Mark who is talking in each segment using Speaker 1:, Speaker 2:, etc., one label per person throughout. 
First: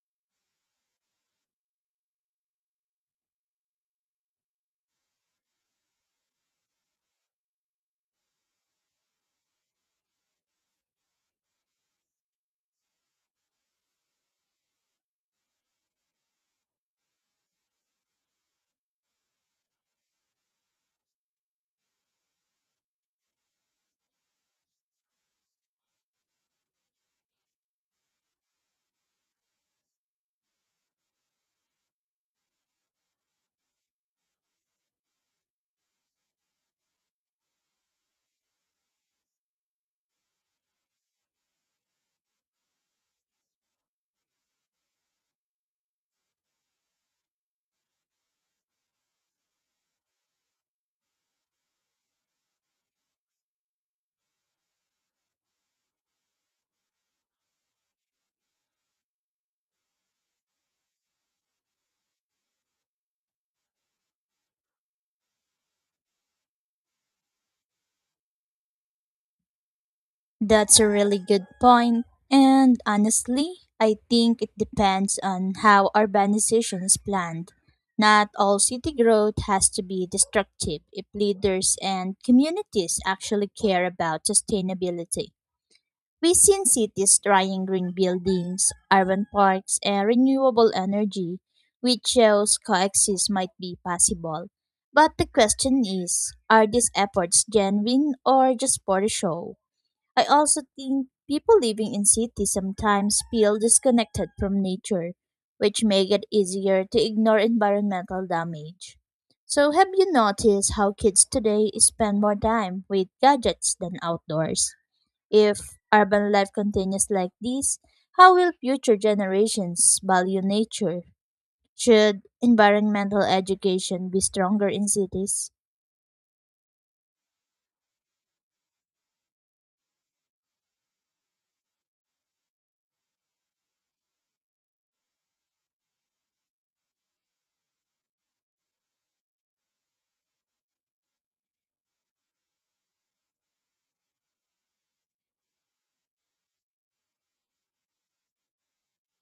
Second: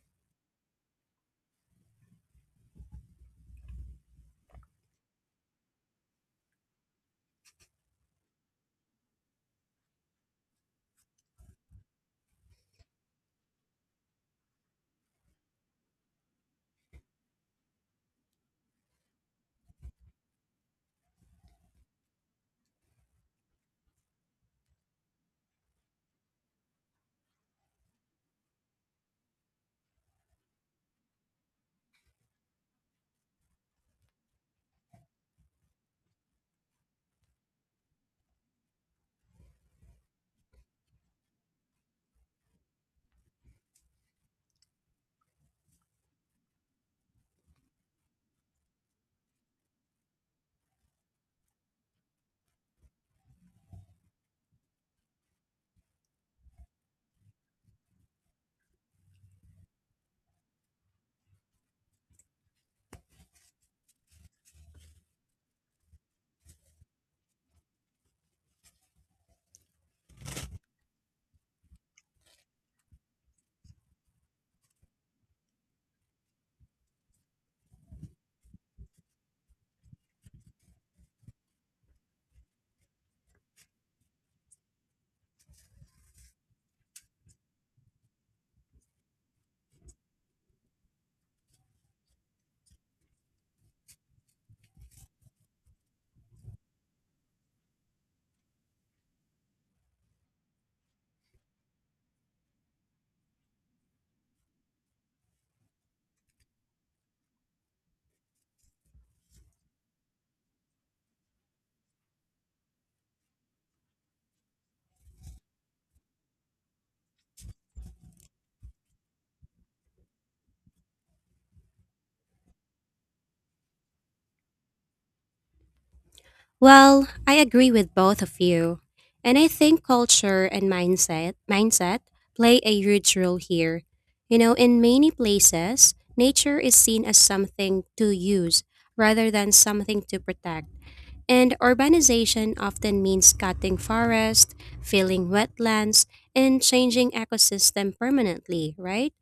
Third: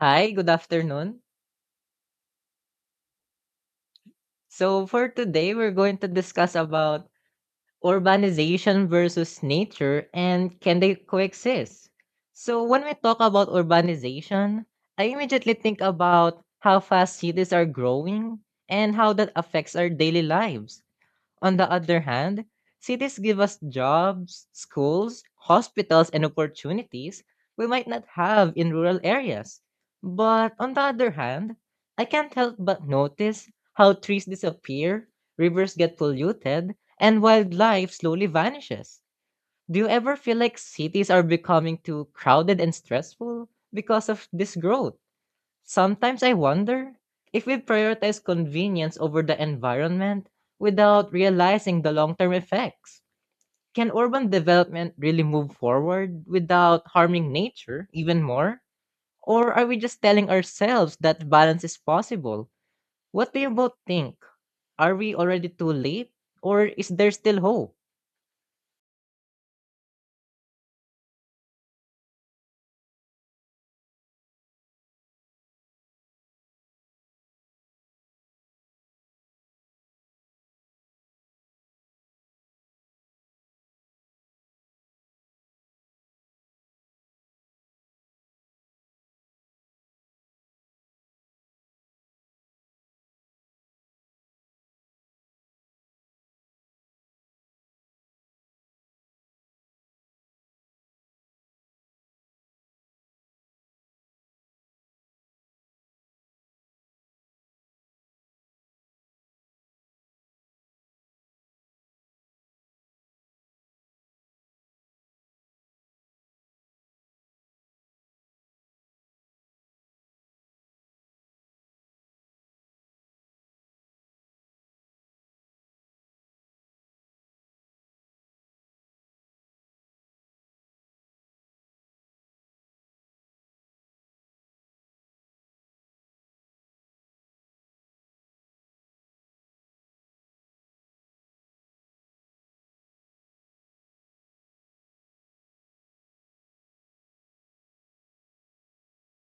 Speaker 1: Hi, good afternoon. So for today, we're going to discuss about urbanization versus nature, and can they coexist? So when we talk about urbanization, I immediately think about how fast cities are growing and how that affects our daily lives. On the other hand, cities give us jobs, schools, hospitals, and opportunities we might not have in rural areas. But on the other hand, I can't help but notice how trees disappear, rivers get polluted, and wildlife slowly vanishes. Do you ever feel like cities are becoming too crowded and stressful because of this growth? Sometimes I wonder if we prioritize convenience over the environment without realizing the long term effects. Can urban development really move forward without harming nature even more? Or are we just telling ourselves that balance is possible? What do you both think? Are we already too late? Or is there still hope?
Speaker 2: That's a really good point. And honestly, I think it depends on how urbanization is planned. Not all city growth has to be destructive if leaders and communities actually care about sustainability. We've seen cities trying green buildings, urban parks, and renewable energy, which shows coexist might be possible. But the question is, are these efforts genuine or just for the show? I also think people living in cities sometimes feel disconnected from nature, which make it easier to ignore environmental damage. So have you noticed how kids today spend more time with gadgets than outdoors? If urban life continues like this, how will future generations value nature? Should environmental education be stronger in cities?
Speaker 3: Well, I agree with both of you. And I think culture and mindset play a huge role here. You know, in many places, nature is seen as something to use rather than something to protect. And urbanization often means cutting forests, filling wetlands, and changing ecosystem permanently, right?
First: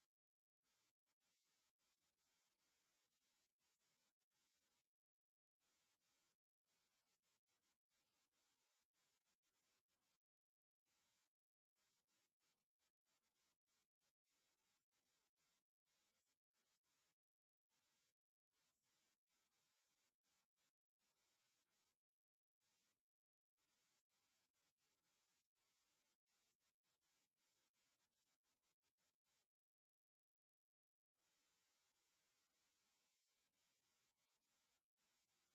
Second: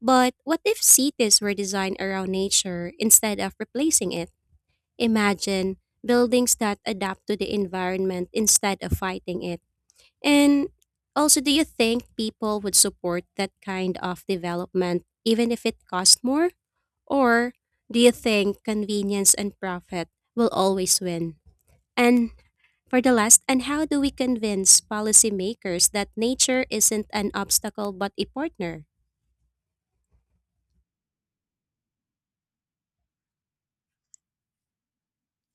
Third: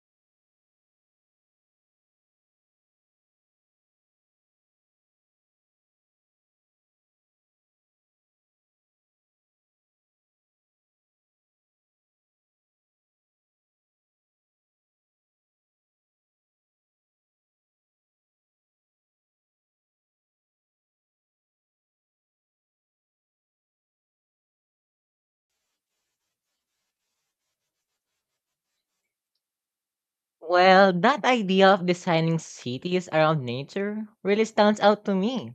Speaker 3: But what if cities were designed around nature instead of replacing it? Imagine buildings that adapt to the environment instead of fighting it. And also, do you think people would support that kind of development even if it cost more? Or do you think convenience and profit will always win? And for the last, and how do we convince policymakers that nature isn't an obstacle but a partner?
Speaker 1: Well, that idea of designing cities around nature really stands out to me.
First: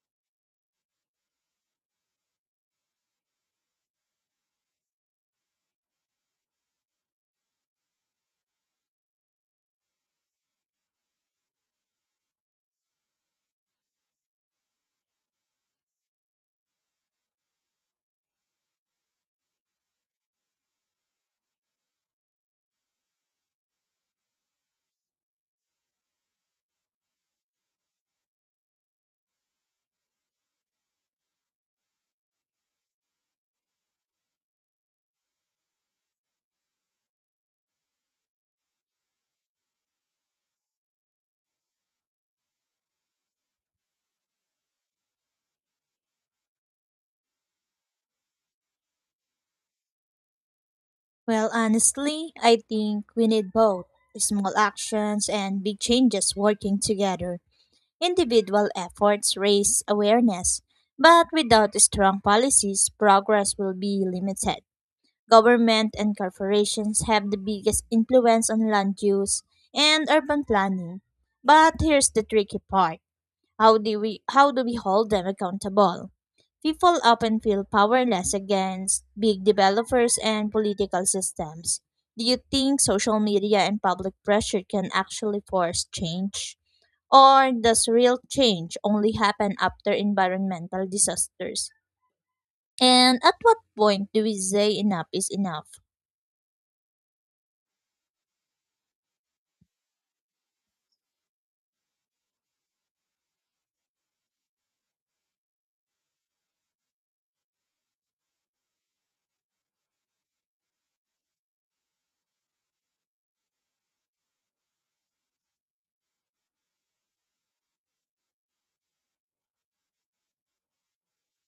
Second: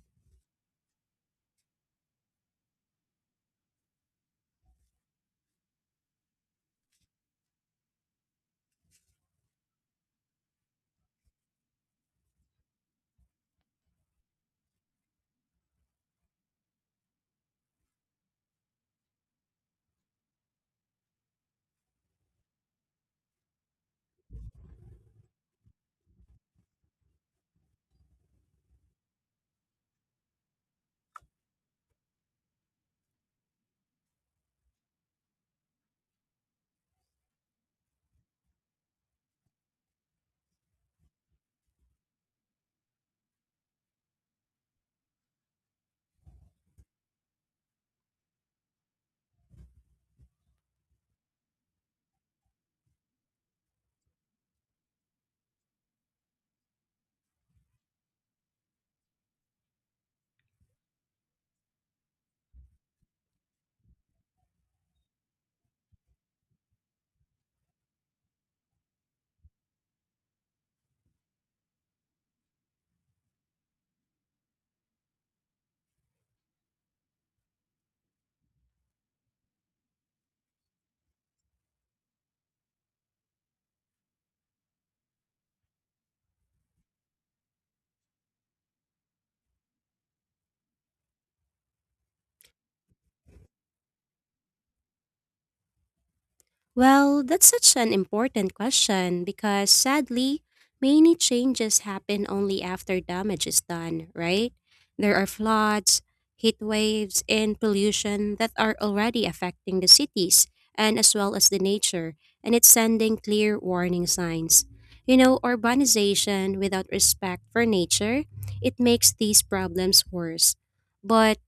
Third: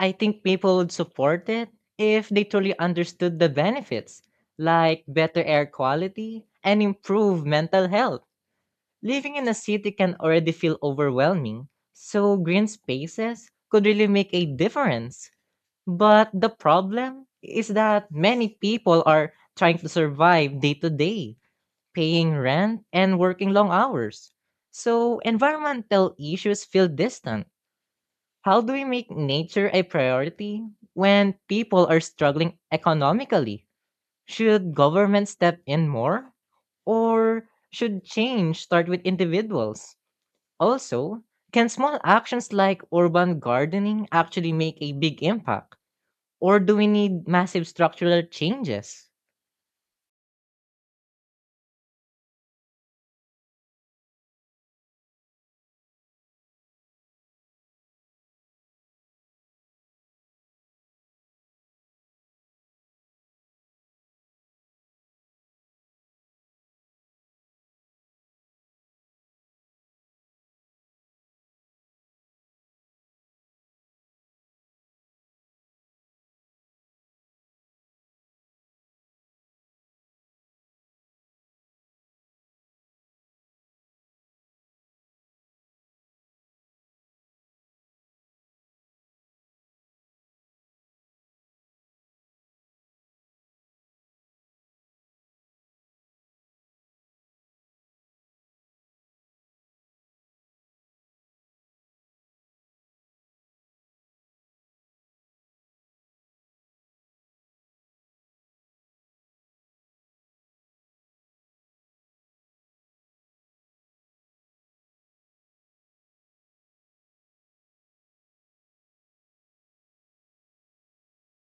Speaker 1: I think people would support it if they truly understood the benefits, like better air quality and improved mental health. Living in a city can already feel overwhelming, so green spaces could really make a difference. But the problem is that many people are trying to survive day to day, paying rent and working long hours. So environmental issues feel distant. How do we make nature a priority when people are struggling economically? Should government step in more? Or should change start with individuals? Also, can small actions like urban gardening actually make a big impact? Or do we need massive structural changes?
Speaker 2: Well, honestly, I think we need both small actions and big changes working together. Individual efforts raise awareness, but without strong policies, progress will be limited. Government and corporations have the biggest influence on land use and urban planning. But here's the tricky part, how do we hold them accountable? People often feel powerless against big developers and political systems. Do you think social media and public pressure can actually force change? Or does real change only happen after environmental disasters? And at what point do we say enough is enough?
Speaker 3: Well, that's such an important question because sadly, many changes happen only after damage is done, right? There are floods, heat waves, and pollution that are already affecting the cities and as well as the nature, and it's sending clear warning signs. You know, urbanization without respect for nature, it makes these problems worse. But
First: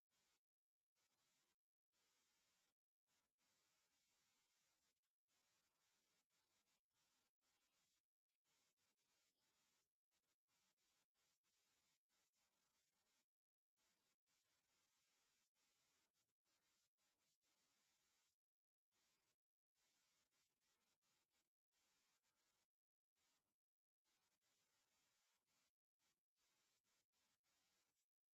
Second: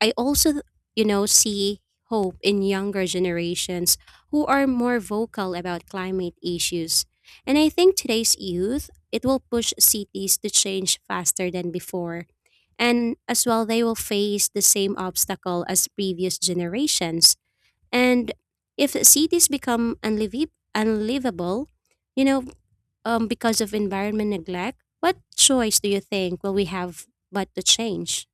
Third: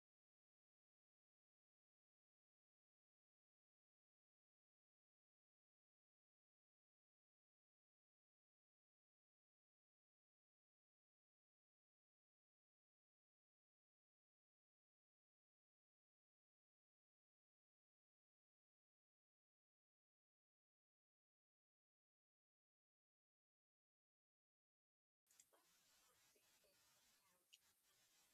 Speaker 3: I also, you know, see hope in younger generations who are more vocal about climate issues. And I think today's youth, it will push cities to change faster than before. And as well, they will face the same obstacle as previous generations. And if cities become unlivable, you know, because of environment neglect, what choice do you think will we have but to change?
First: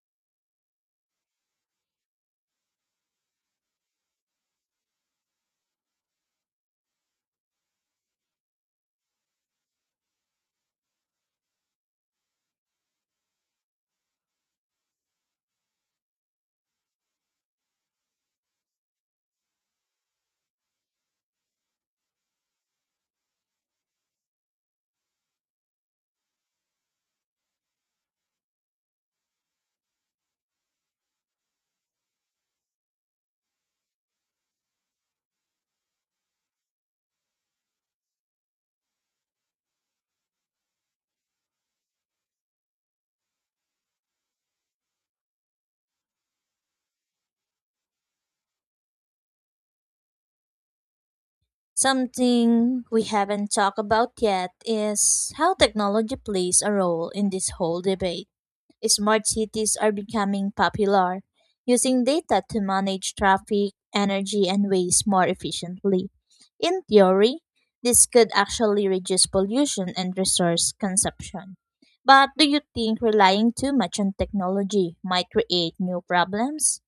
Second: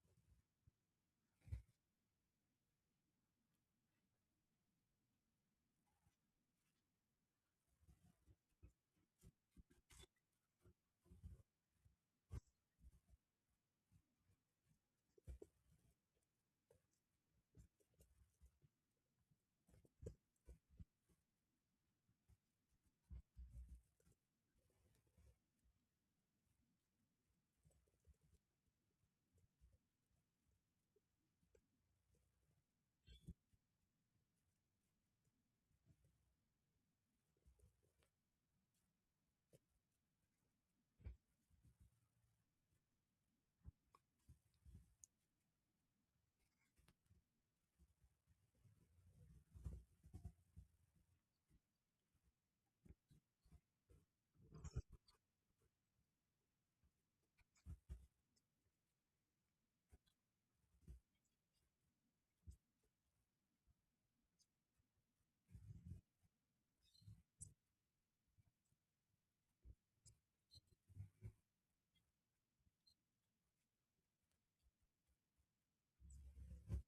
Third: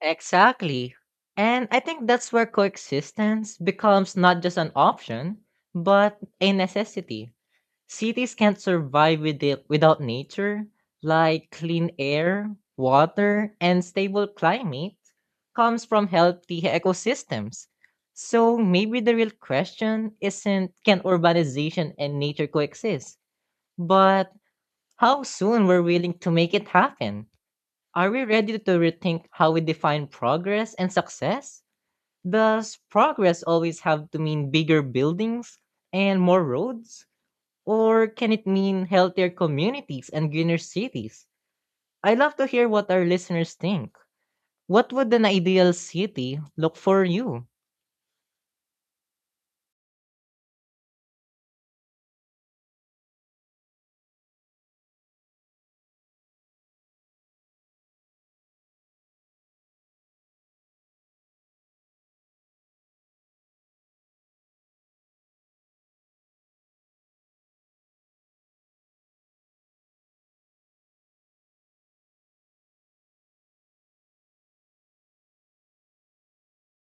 Speaker 1: Exactly. And I think that's where coexistence becomes not just an option, but a necessity. Cities can't survive with it without nature, like clean air, water, and stable climate comes from healthy ecosystems. So maybe the real question isn't can urbanization and nature coexist, but how soon we're willing to make it happen? Are we ready to rethink how we define progress and success? Does progress always have to mean bigger buildings and more roads? Or can it mean healthier communities and greener cities? I love to hear what our listeners think. What would an ideal city look for you?
Speaker 2: Something we haven't talked about yet is how technology plays a role in this whole debate. Smart cities are becoming popular, using data to manage traffic, energy, and waste more efficiently. In theory, this could actually reduce pollution and resource consumption. But do you think relying too much on technology might create new problems?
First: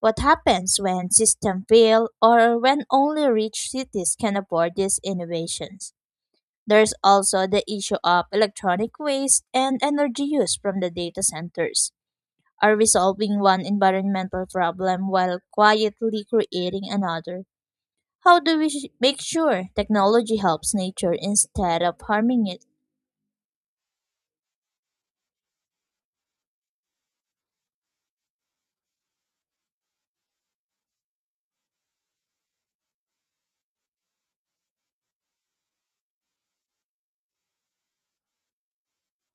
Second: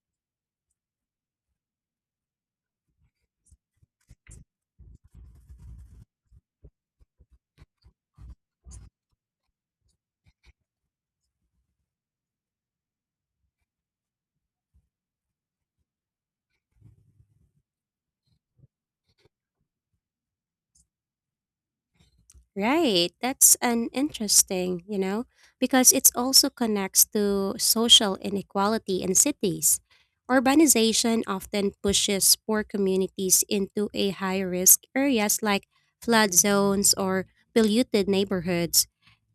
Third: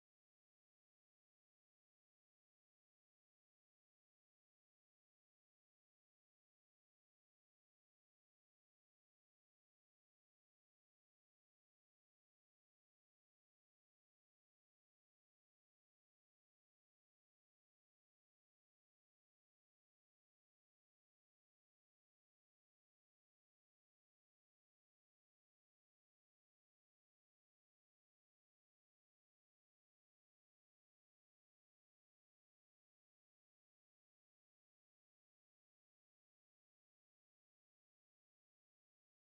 Speaker 2: What happens when systems fail or when only rich cities can afford these innovations? There's also the issue of electronic waste and energy use from the data centers are resolving one environmental problem while quietly creating another. How do we make sure technology helps nature instead of harming it?
Speaker 3: Right. That's an interesting, you know, because it also connects to social inequality in cities. Urbanization often pushes poor communities into a high risk areas like flood zones or polluted neighborhoods.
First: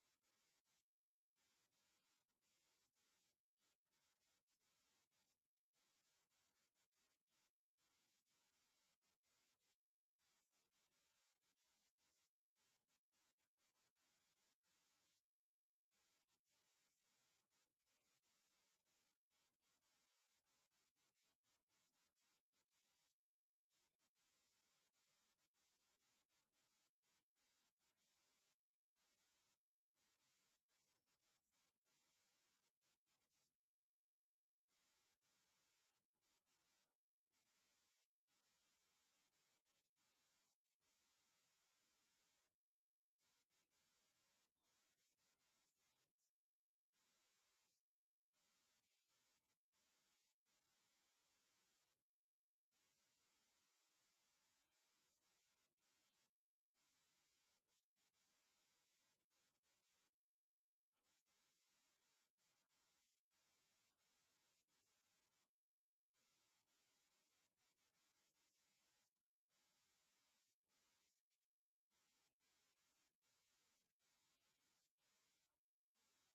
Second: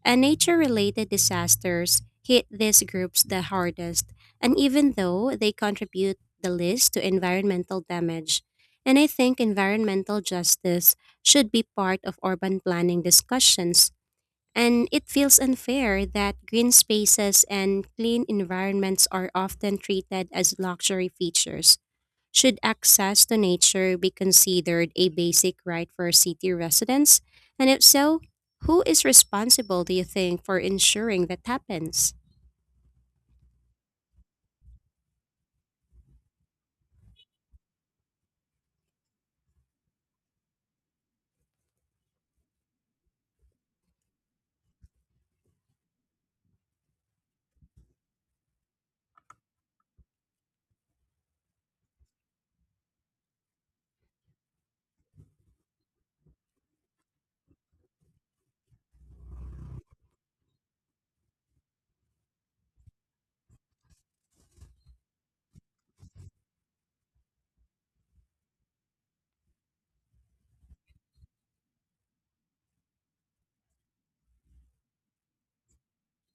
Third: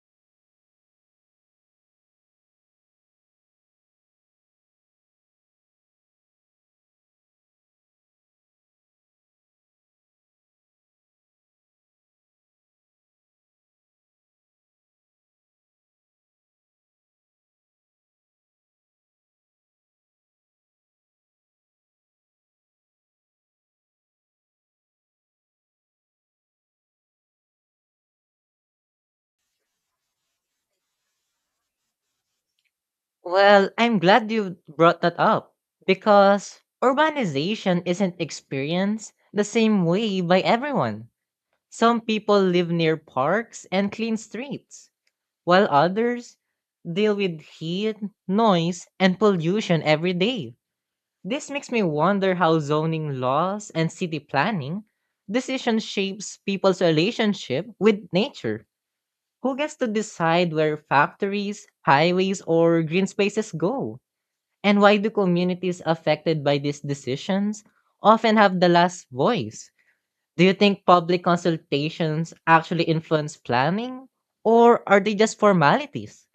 Speaker 3: And nature related disasters hit these groups the hardest, and even though they contribute the least to environmental damage. And I think environmental justice should be part of urban planning discussions. And it feels unfair that green spaces and clean environments are often treated as luxury features. Should access to nature be considered a basic right for city residents? And if so, who is responsible, do you think, for ensuring that happens?
Speaker 1: Well, I'm glad you brought that up because urbanization isn't experienced the same way by everyone. Some people live near parks and clean streets, while others deal with heat, noise, and pollution every day. This makes me wonder how zoning laws and city planning decision shapes people's relationship with nature. Who gets to decide where factories, highways, or green spaces go? And why do communities affected by these decisions often have the last voice? Do you think public consultations actually influence planning? Or are they just formalities?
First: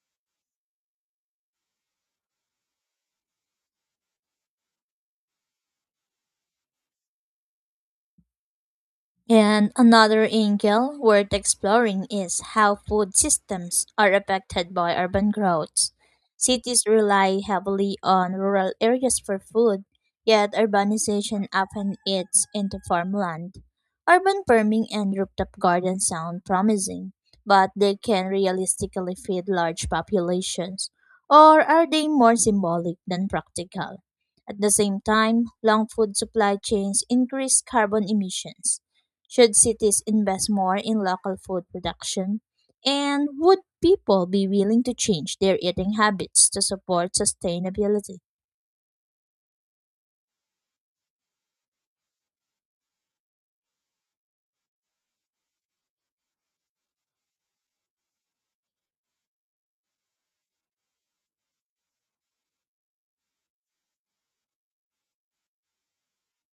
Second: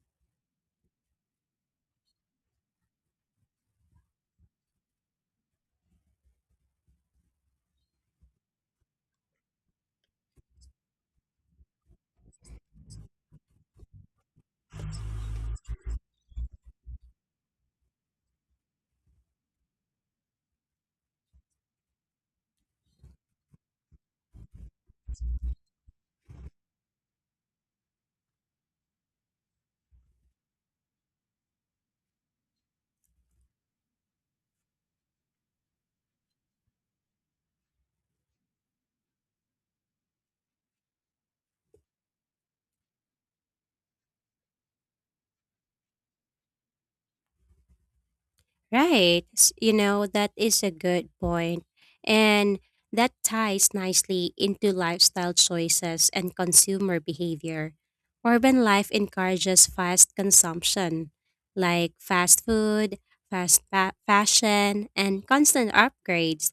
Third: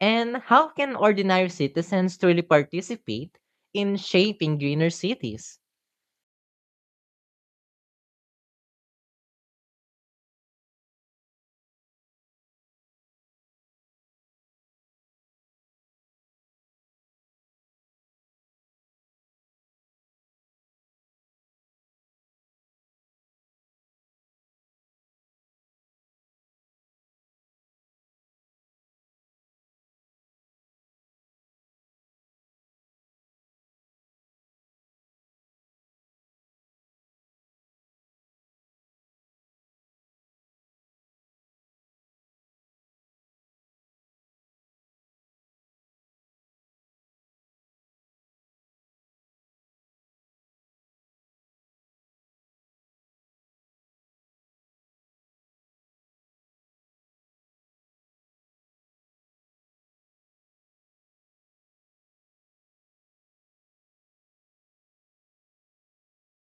Speaker 1: And how can ordinary citizens truly participate in shaping greener cities?
Speaker 2: And another angle worth exploring is how food systems are affected by urban growth. Cities rely heavily on rural areas for food, yet urbanization often eats into farmland. Urban farming and rooftop gardens sound promising, but they can realistically feed large populations, or are they more symbolic than practical? At the same time, long food supply chains increase carbon emissions. Should cities invest more in local food production? And would people be willing to change their eating habits to support sustainability?
Speaker 3: Right. You know, that is a good point. And that ties nicely into lifestyle choices and consumer behavior. Urban life encourages fast consumption, like fast food, fast fashion, and constant upgrades.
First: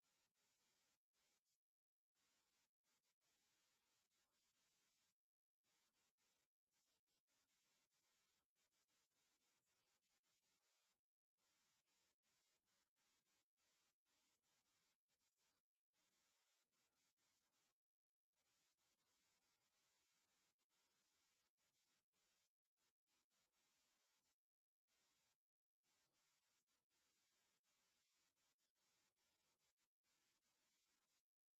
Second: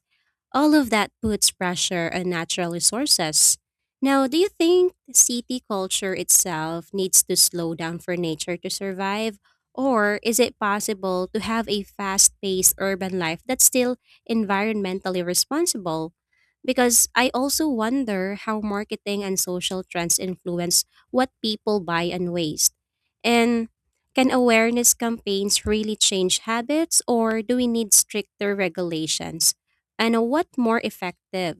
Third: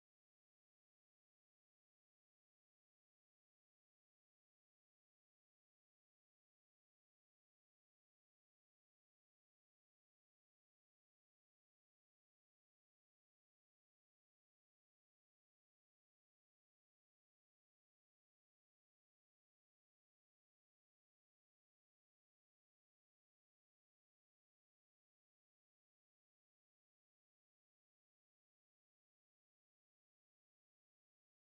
Speaker 3: All of that puts pressure on natural resources. Now, do you think city culture itself needs to slow down for nature to survive? Or is it possible to have a fast paced urban life that's still environmentally responsible? Because I also wonder how marketing and social trends influence what people buy and waste. And can awareness campaigns really change habits, or do we need stricter regulations? And what more effective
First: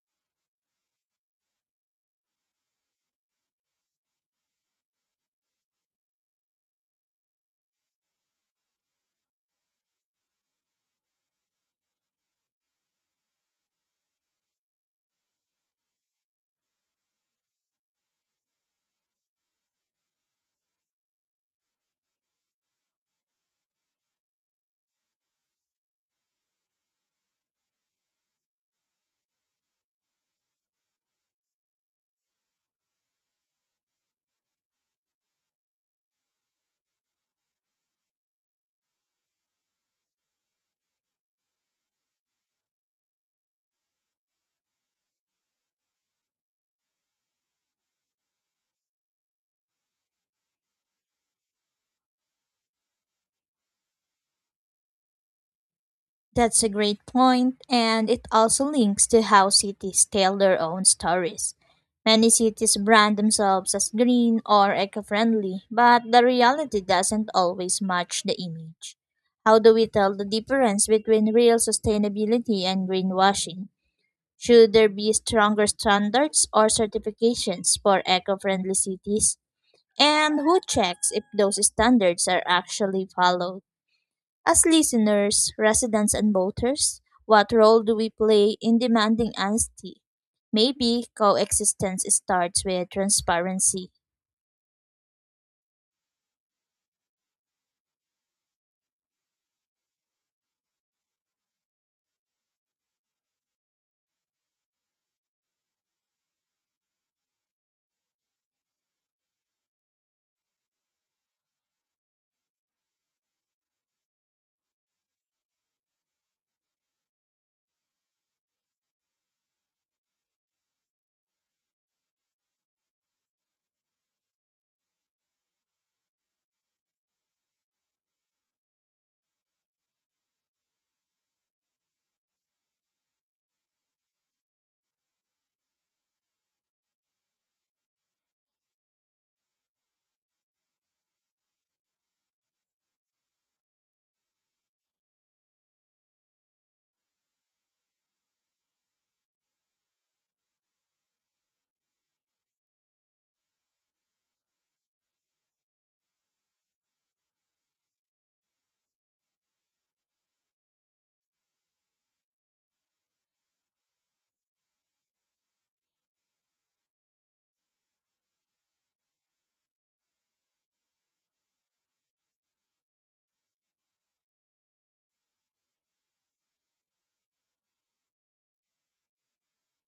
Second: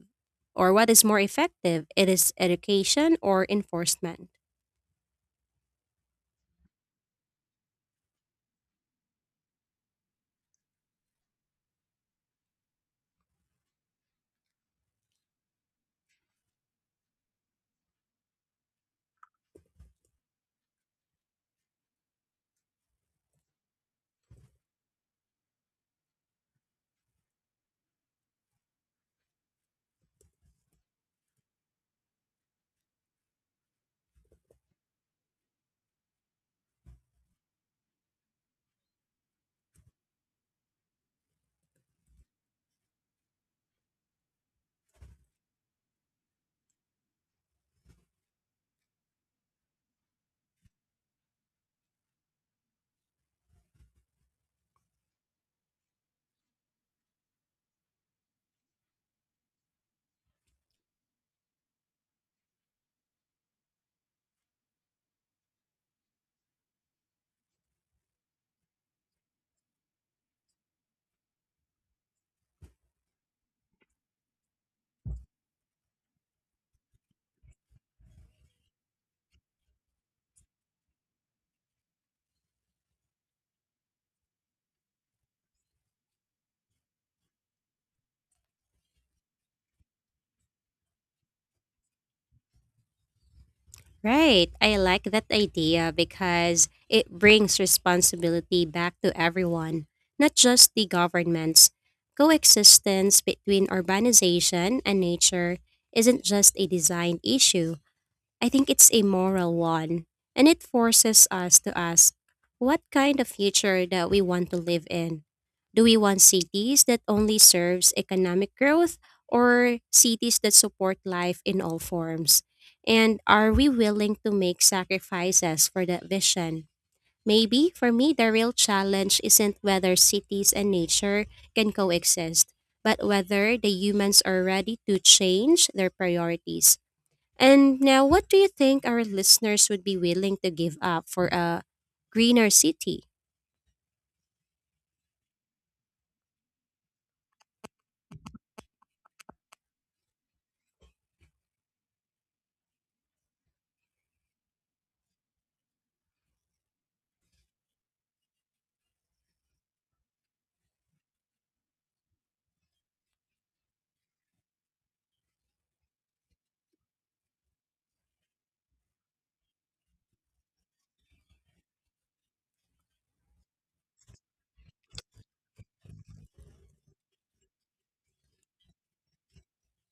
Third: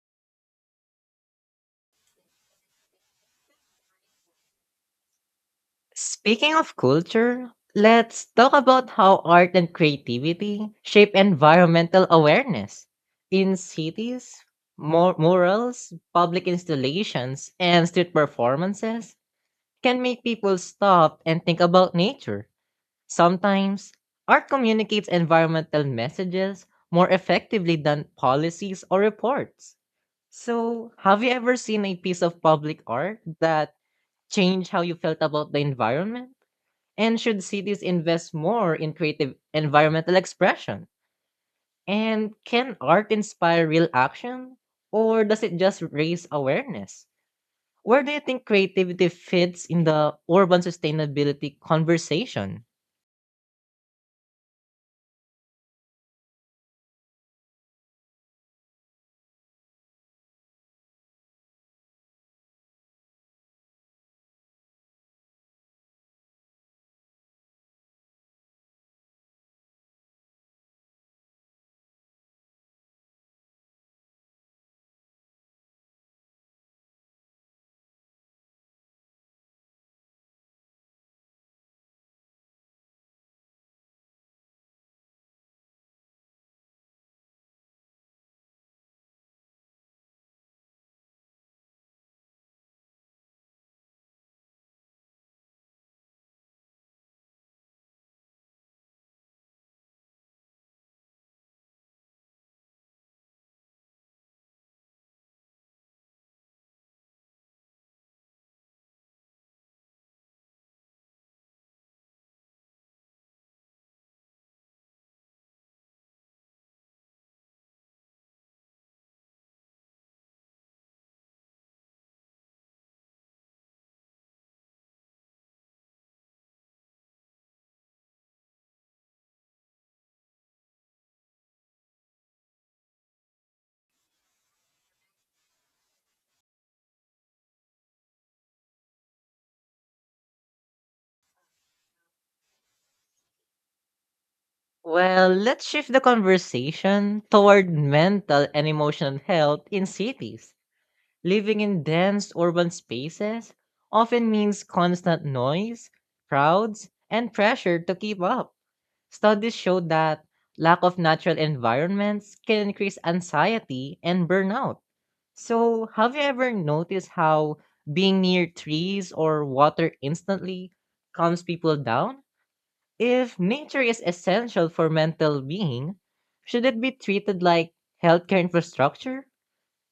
Speaker 3: or what is more effective? It is education or enforcement.
Speaker 1: Speaking of culture, let's talk about how art and creativity shape environmental awareness. In cities, murals, public installations, and street performances can make people stop and think about nature. Sometimes, art communicates environmental messages more effectively than policies or reports. So, have you ever seen a piece of public art that changed how you felt about the environment? And should cities invest more in creative environmental expression? And can art inspire real action? Or does it just raise awareness? Where do you think creativity fits in the urban sustainability conversation?
Speaker 2: That's a great point, and it also links to how cities tell their own stories. Many cities brand themselves as green or eco friendly, but the reality doesn't always match the image. How do we tell the difference between real sustainability and greenwashing? Should there be stronger standards or certifications for eco friendly cities? And who checks if those standards are actually followed? As listeners, residents, and voters, what role do we play in demanding honesty? Maybe coexistence starts with transparency.
Speaker 3: Right. I like that idea because it brings responsibility back to everyone, not just the governments. Coexistence between urbanization and nature isn't just a design issue, I think it's a moral one, and it forces us to ask what kind of future that we want to live in. Do we want cities that only serves economic growth or cities that support life in all forms? And are we willing to make sacrifices for that vision? Maybe for me the real challenge isn't whether cities and nature can coexist, but whether the humans are ready to change their priorities and now, what do you think our listeners would be willing to give up for a greener city?
Speaker 1: Well, let's shift the conversation toward mental and emotional health in cities. Living in dense urban spaces often means constant noise, crowds, and pressure to keep up. Studies show that lack of natural environments can increase anxiety and burnout. So, have you ever noticed how being near trees or water instantly calms people down? If nature is essential for mental being, should it be treated like healthcare infrastructure?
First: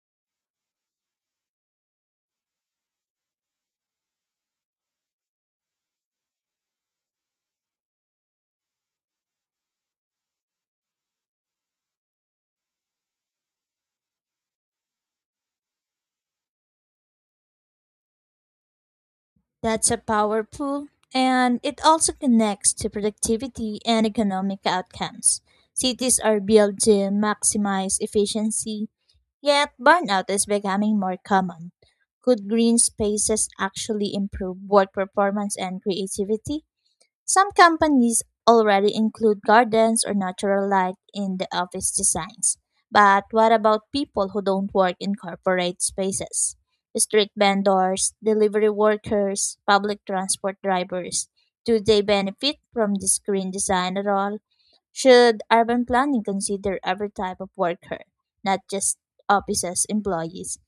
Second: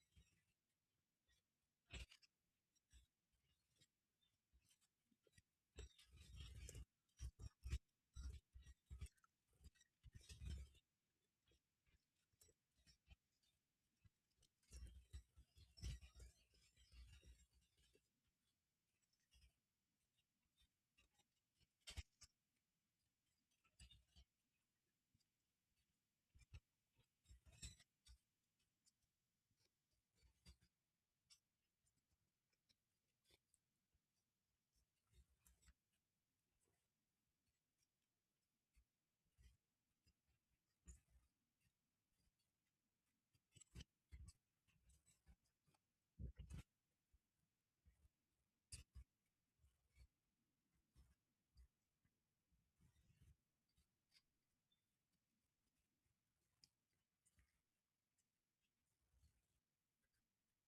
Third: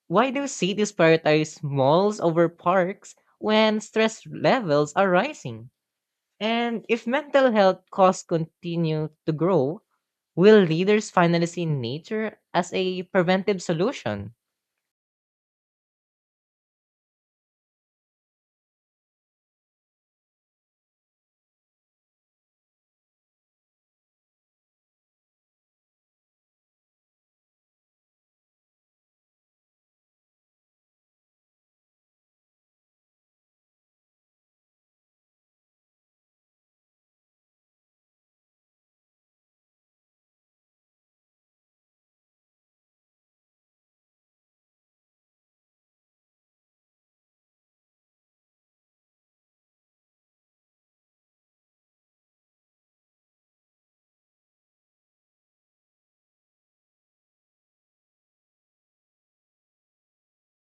Speaker 1: Why do cities prioritize malls over parks when stress levels are rising? And if mental health costs continue to grow, will leaders finally see nature as a preventive solution?
Speaker 2: That's a powerful, and it also connects to productivity and economic outcomes. Cities are built to maximize efficiency, yet burnout is becoming more common. Could green spaces actually improve work performance and creativity? Some companies already include gardens or natural light in the office designs. But what about people who don't work in corporate spaces? Street vendors, delivery workers, public transport drivers. Do they benefit from this green design at all? Should urban planning consider every type of worker, not just offices employees?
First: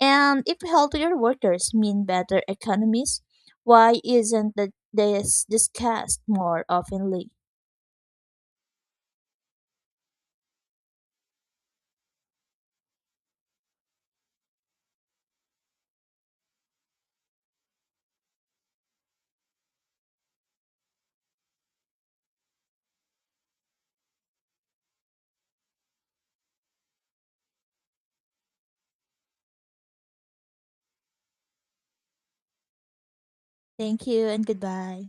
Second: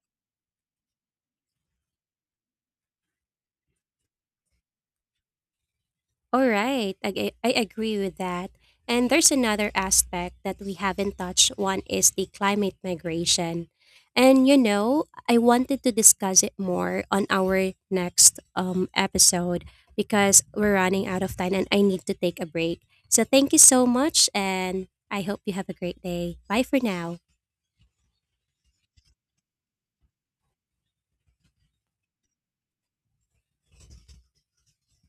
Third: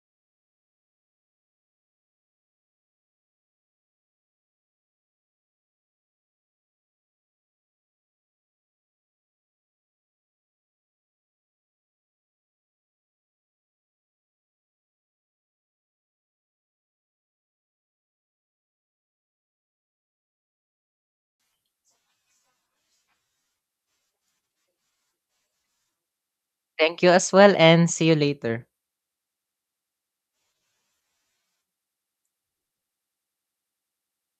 Speaker 2: And if healthier workers mean better economies, why isn't that this discussed
Speaker 3: All
Speaker 2: more
Speaker 3: right,
Speaker 2: oftenly?
Speaker 3: I agree with that. And there's another aspect that we haven't touched. One is the climate migration. And you know, I wanted to discuss it more on our next episode because we're running out of time and I need to take a break. So, thank you so much, and I hope you have a great day. Bye for
Speaker 1: Thank you
Speaker 3: now.
Speaker 1: as well, and see you later.
Speaker 2: Thank you and goodbye.